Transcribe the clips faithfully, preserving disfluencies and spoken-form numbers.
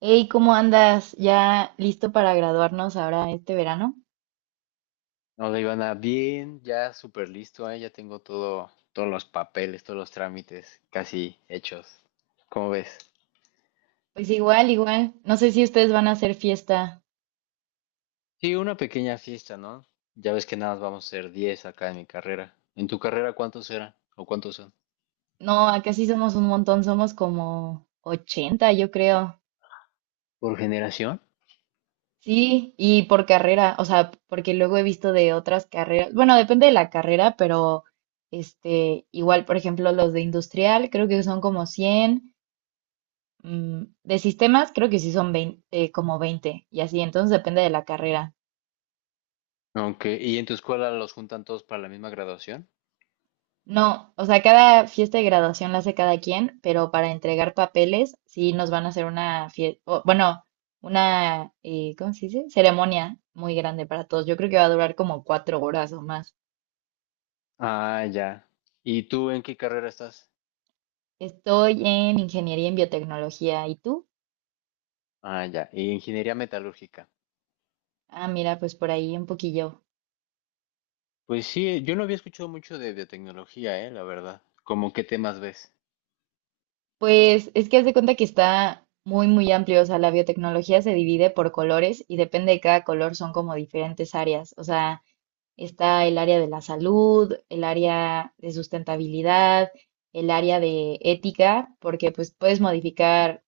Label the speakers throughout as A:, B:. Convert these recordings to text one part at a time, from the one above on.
A: Hey, ¿cómo andas? ¿Ya listo para graduarnos ahora este verano?
B: No, le iban a bien, ya súper listo, ¿eh? Ya tengo todo, todos los papeles, todos los trámites casi hechos. ¿Cómo ves?
A: Pues igual, igual. No sé si ustedes van a hacer fiesta.
B: Sí, una pequeña fiesta, ¿no? Ya ves que nada más vamos a ser diez acá en mi carrera. ¿En tu carrera cuántos eran o cuántos son?
A: No, acá sí somos un montón, somos como ochenta, yo creo.
B: ¿Por generación?
A: Sí, y por carrera, o sea, porque luego he visto de otras carreras. Bueno, depende de la carrera, pero este, igual, por ejemplo, los de industrial, creo que son como cien. mm, De sistemas, creo que sí son veinte, eh, como veinte, y así, entonces depende de la carrera.
B: Aunque, ¿y en tu escuela los juntan todos para la misma graduación?
A: No, o sea, cada fiesta de graduación la hace cada quien, pero para entregar papeles sí nos van a hacer una fiesta, bueno, una, eh, ¿cómo se dice? Ceremonia muy grande para todos. Yo creo que va a durar como cuatro horas o más.
B: Ah, ya. ¿Y tú en qué carrera estás?
A: Estoy en ingeniería en biotecnología. ¿Y tú?
B: Ah, ya. ¿Y ingeniería metalúrgica?
A: Ah, mira, pues por ahí un poquillo.
B: Pues sí, yo no había escuchado mucho de biotecnología, ¿eh? La verdad. ¿Cómo qué temas ves?
A: Pues es que haz de cuenta que está muy, muy amplio. O sea, la biotecnología se divide por colores y depende de cada color son como diferentes áreas. O sea, está el área de la salud, el área de sustentabilidad, el área de ética, porque pues puedes modificar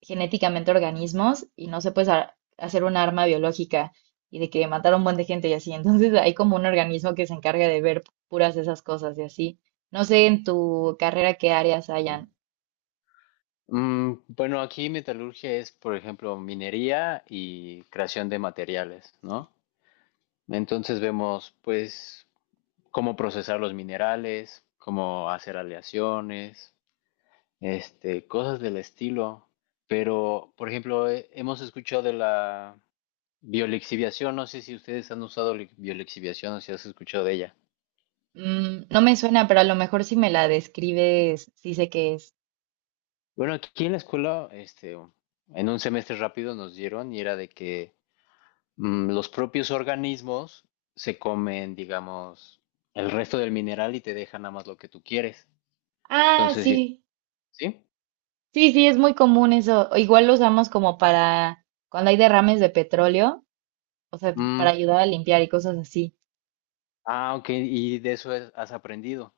A: genéticamente organismos y no se puede ha- hacer un arma biológica y de que matar a un buen de gente y así. Entonces hay como un organismo que se encarga de ver puras esas cosas y así. No sé en tu carrera qué áreas hayan.
B: Mm, bueno, aquí metalurgia es, por ejemplo, minería y creación de materiales, ¿no? Entonces vemos, pues, cómo procesar los minerales, cómo hacer aleaciones, este, cosas del estilo. Pero, por ejemplo, he- hemos escuchado de la biolixiviación, no sé si ustedes han usado li- biolixiviación o si has escuchado de ella.
A: Mm, no me suena, pero a lo mejor si me la describes, sí sé qué es.
B: Bueno, aquí en la escuela, este, en un semestre rápido nos dieron y era de que mm, los propios organismos se comen, digamos, el resto del mineral y te dejan nada más lo que tú quieres.
A: Ah,
B: Entonces, sí.
A: sí.
B: ¿Sí?
A: Sí, sí, es muy común eso. Igual lo usamos como para cuando hay derrames de petróleo, o sea,
B: Mm.
A: para ayudar a limpiar y cosas así.
B: ah, ok, y de eso es- has aprendido.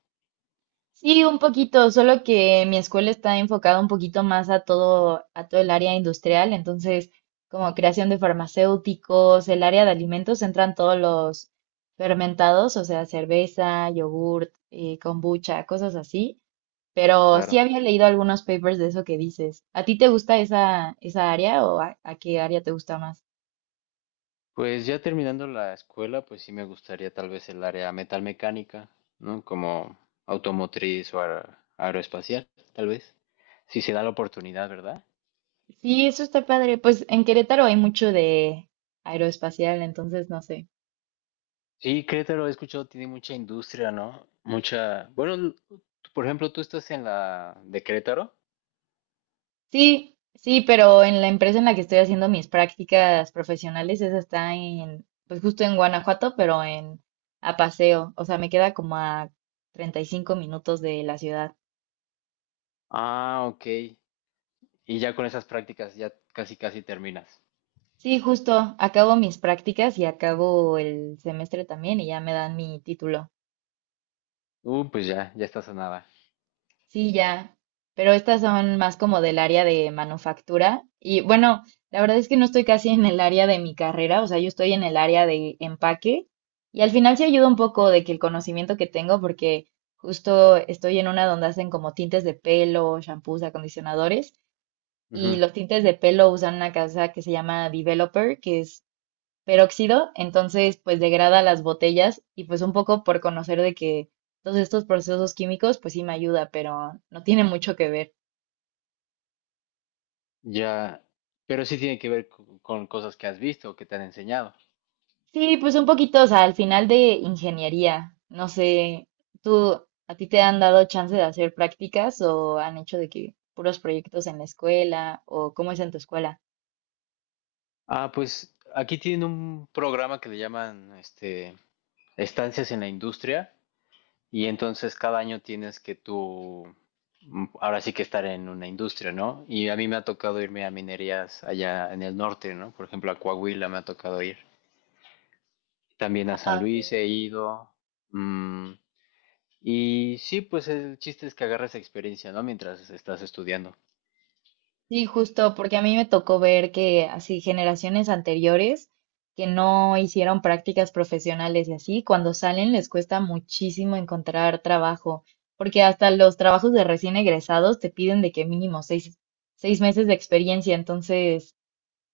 A: Sí, un poquito, solo que mi escuela está enfocada un poquito más a todo, a todo el área industrial, entonces como creación de farmacéuticos, el área de alimentos entran todos los fermentados, o sea, cerveza, yogurt, eh, kombucha, cosas así. Pero sí
B: Claro.
A: había leído algunos papers de eso que dices. ¿A ti te gusta esa, esa área o a a qué área te gusta más?
B: Pues ya terminando la escuela, pues sí me gustaría tal vez el área metalmecánica, ¿no? Como automotriz o aer- aeroespacial, tal vez. Si se da la oportunidad, ¿verdad?
A: Sí, eso está padre. Pues en Querétaro hay mucho de aeroespacial, entonces no sé.
B: Sí, Querétaro, he escuchado, tiene mucha industria, ¿no? Mucha. Bueno, l- por ejemplo, tú estás en la de Querétaro.
A: Sí, sí, pero en la empresa en la que estoy haciendo mis prácticas profesionales, esa está en, pues justo en Guanajuato, pero en a paseo. O sea, me queda como a treinta y cinco minutos de la ciudad.
B: Ah, ok. Y ya con esas prácticas ya casi casi terminas.
A: Sí, justo, acabo mis prácticas y acabo el semestre también y ya me dan mi título.
B: Uh, pues ya, ya estás a nada.
A: Sí, ya, pero estas son más como del área de manufactura. Y bueno, la verdad es que no estoy casi en el área de mi carrera, o sea, yo estoy en el área de empaque. Y al final sí ayuda un poco de que el conocimiento que tengo, porque justo estoy en una donde hacen como tintes de pelo, shampoos, acondicionadores. Y
B: Ujú.
A: los tintes de pelo usan una casa que se llama Developer, que es peróxido, entonces pues degrada las botellas y pues un poco por conocer de que todos estos procesos químicos pues sí me ayuda, pero no tiene mucho que ver.
B: Ya, pero sí tiene que ver co- con cosas que has visto o que te han enseñado.
A: Sí, pues un poquito, o sea, al final de ingeniería, no sé, ¿tú a ti te han dado chance de hacer prácticas o han hecho de que puros proyectos en la escuela o cómo es en tu escuela?
B: Ah, pues aquí tienen un programa que le llaman este estancias en la industria y entonces cada año tienes que tú, mm, ahora sí que estar en una industria, ¿no? Y a mí me ha tocado irme a minerías allá en el norte, ¿no? Por ejemplo, a Coahuila me ha tocado ir. También a
A: Ah,
B: San
A: ok.
B: Luis he ido. mm, Y sí, pues el chiste es que agarres experiencia, ¿no? Mientras estás estudiando.
A: Sí, justo, porque a mí me tocó ver que así generaciones anteriores que no hicieron prácticas profesionales y así, cuando salen les cuesta muchísimo encontrar trabajo, porque hasta los trabajos de recién egresados te piden de que mínimo seis, seis meses de experiencia, entonces,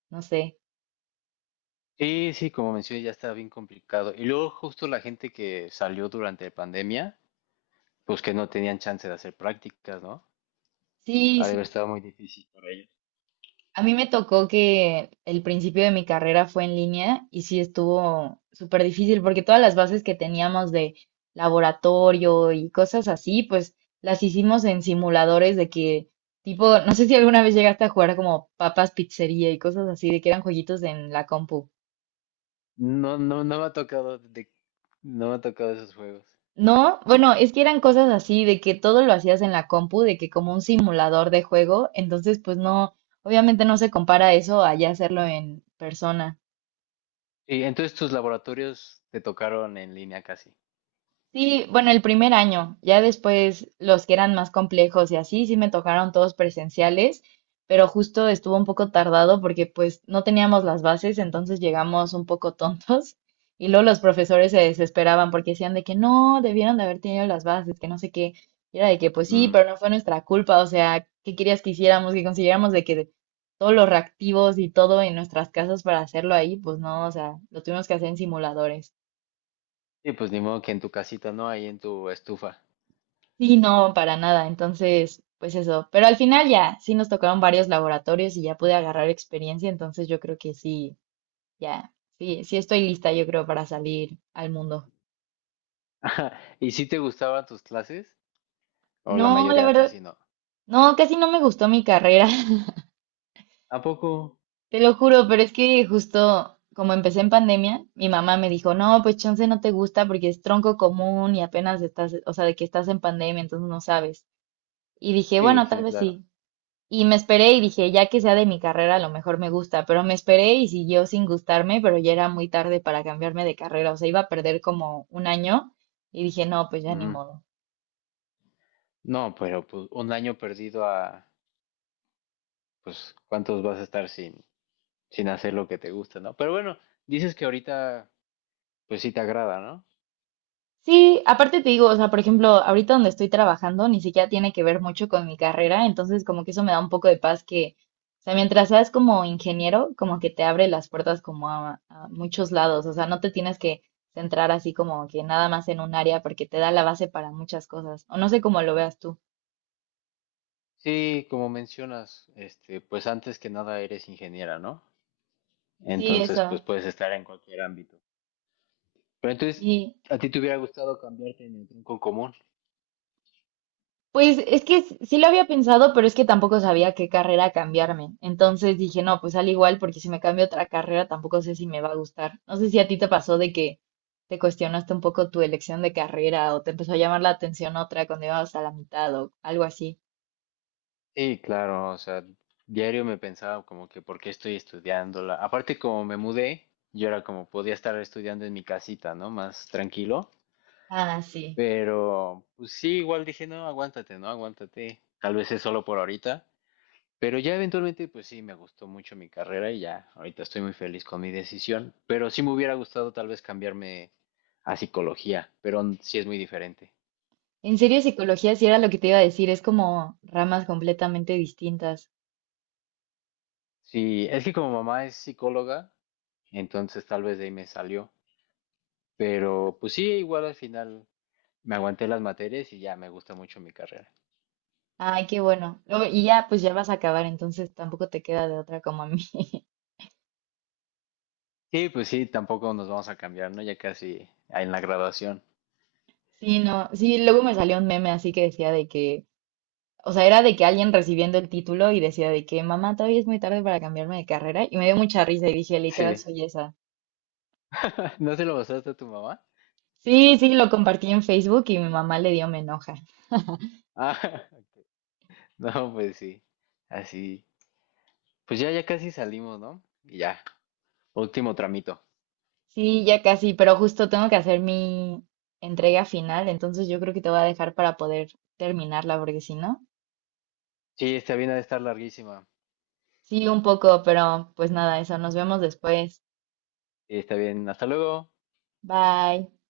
A: no sé.
B: Sí, sí, como mencioné, ya está bien complicado. Y luego justo la gente que salió durante la pandemia, pues que no tenían chance de hacer prácticas, ¿no?
A: Sí,
B: Ha de haber estado muy difícil para ellos.
A: A mí me tocó que el principio de mi carrera fue en línea y sí estuvo súper difícil porque todas las bases que teníamos de laboratorio y cosas así, pues las hicimos en simuladores de que tipo, no sé si alguna vez llegaste a jugar como papas pizzería y cosas así, de que eran jueguitos en la compu.
B: No, no, no me ha tocado de, no me ha tocado esos juegos.
A: No, bueno, es que eran cosas así de que todo lo hacías en la compu, de que como un simulador de juego, entonces pues no, obviamente no se compara eso a ya hacerlo en persona.
B: Y entonces tus laboratorios te tocaron en línea casi.
A: Sí, bueno, el primer año, ya después los que eran más complejos y así, sí me tocaron todos presenciales, pero justo estuvo un poco tardado porque pues no teníamos las bases, entonces llegamos un poco tontos y luego los profesores se desesperaban porque decían de que no, debieron de haber tenido las bases, que no sé qué, y era de que pues sí,
B: Mm.
A: pero no fue nuestra culpa, o sea, ¿qué querías que hiciéramos? Que consiguiéramos de que todos los reactivos y todo en nuestras casas para hacerlo ahí, pues no, o sea, lo tuvimos que hacer en simuladores.
B: Sí, pues ni modo que en tu casita, ¿no? Ahí en tu estufa.
A: Sí, no, para nada. Entonces, pues eso. Pero al final ya, sí nos tocaron varios laboratorios y ya pude agarrar experiencia. Entonces yo creo que sí, ya, sí, sí estoy lista, yo creo, para salir al mundo.
B: ¿Y si te gustaban tus clases? O la
A: No, la
B: mayoría
A: verdad,
B: casi no.
A: no, casi no me gustó mi carrera.
B: ¿A poco?
A: Te lo juro, pero es que justo como empecé en pandemia, mi mamá me dijo, no, pues chance no te gusta porque es tronco común y apenas estás, o sea, de que estás en pandemia, entonces no sabes. Y dije,
B: Sí,
A: bueno, tal
B: sí,
A: vez
B: claro.
A: sí. Y me esperé y dije, ya que sea de mi carrera, a lo mejor me gusta, pero me esperé y siguió sin gustarme, pero ya era muy tarde para cambiarme de carrera, o sea, iba a perder como un año y dije, no, pues ya ni
B: Ujú.
A: modo.
B: No, pero pues un año perdido a, pues, ¿cuántos vas a estar sin, sin hacer lo que te gusta, ¿no? Pero bueno, dices que ahorita, pues sí te agrada, ¿no?
A: Sí, aparte te digo, o sea, por ejemplo, ahorita donde estoy trabajando ni siquiera tiene que ver mucho con mi carrera, entonces como que eso me da un poco de paz que, o sea, mientras seas como ingeniero, como que te abre las puertas como a, a muchos lados, o sea, no te tienes que centrar así como que nada más en un área porque te da la base para muchas cosas, o no sé cómo lo veas tú.
B: Sí, como mencionas, este, pues antes que nada eres ingeniera, ¿no?
A: Sí,
B: Entonces, pues
A: eso,
B: puedes estar en cualquier ámbito. Pero entonces,
A: sí.
B: ¿a ti te hubiera gustado cambiarte en el tronco común?
A: Pues es que s- sí lo había pensado, pero es que tampoco sabía qué carrera cambiarme. Entonces dije, no, pues al igual, porque si me cambio a otra carrera tampoco sé si me va a gustar. No sé si a ti te pasó de que te cuestionaste un poco tu elección de carrera o te empezó a llamar la atención otra cuando ibas a la mitad o algo así.
B: Sí, claro, o sea, diario me pensaba como que por qué estoy estudiándola. Aparte, como me mudé, yo era como podía estar estudiando en mi casita, ¿no? Más tranquilo.
A: Ah, sí.
B: Pero, pues sí, igual dije, no, aguántate, no, aguántate. Tal vez es solo por ahorita. Pero ya eventualmente, pues sí, me gustó mucho mi carrera y ya, ahorita estoy muy feliz con mi decisión. Pero sí me hubiera gustado tal vez cambiarme a psicología, pero n- sí es muy diferente.
A: En serio, psicología sí era lo que te iba a decir, es como ramas completamente distintas.
B: Sí, es que como mamá es psicóloga, entonces tal vez de ahí me salió. Pero pues sí, igual al final me aguanté las materias y ya me gusta mucho mi carrera.
A: Ay, qué bueno. Luego- Y ya, pues ya vas a acabar, entonces tampoco te queda de otra como a mí.
B: Y pues sí, tampoco nos vamos a cambiar, ¿no? Ya casi en la graduación.
A: Sí, no, sí, luego me salió un meme así que decía de que, o sea, era de que alguien recibiendo el título y decía de que, mamá, todavía es muy tarde para cambiarme de carrera y me dio mucha risa y dije, literal,
B: Sí.
A: soy esa.
B: ¿No se lo pasaste a tu mamá?
A: Sí, sí, lo compartí en Facebook y mi mamá le dio me enoja.
B: Ah, no, pues sí. Así. Pues ya, ya casi salimos, ¿no? Y ya, último tramito.
A: Sí, ya casi, pero justo tengo que hacer mi entrega final, entonces yo creo que te voy a dejar para poder terminarla, porque si no,
B: Sí, está bien, ha de estar larguísima.
A: sí, un poco, pero pues nada, eso, nos vemos después.
B: Sí, está bien, hasta luego.
A: Bye.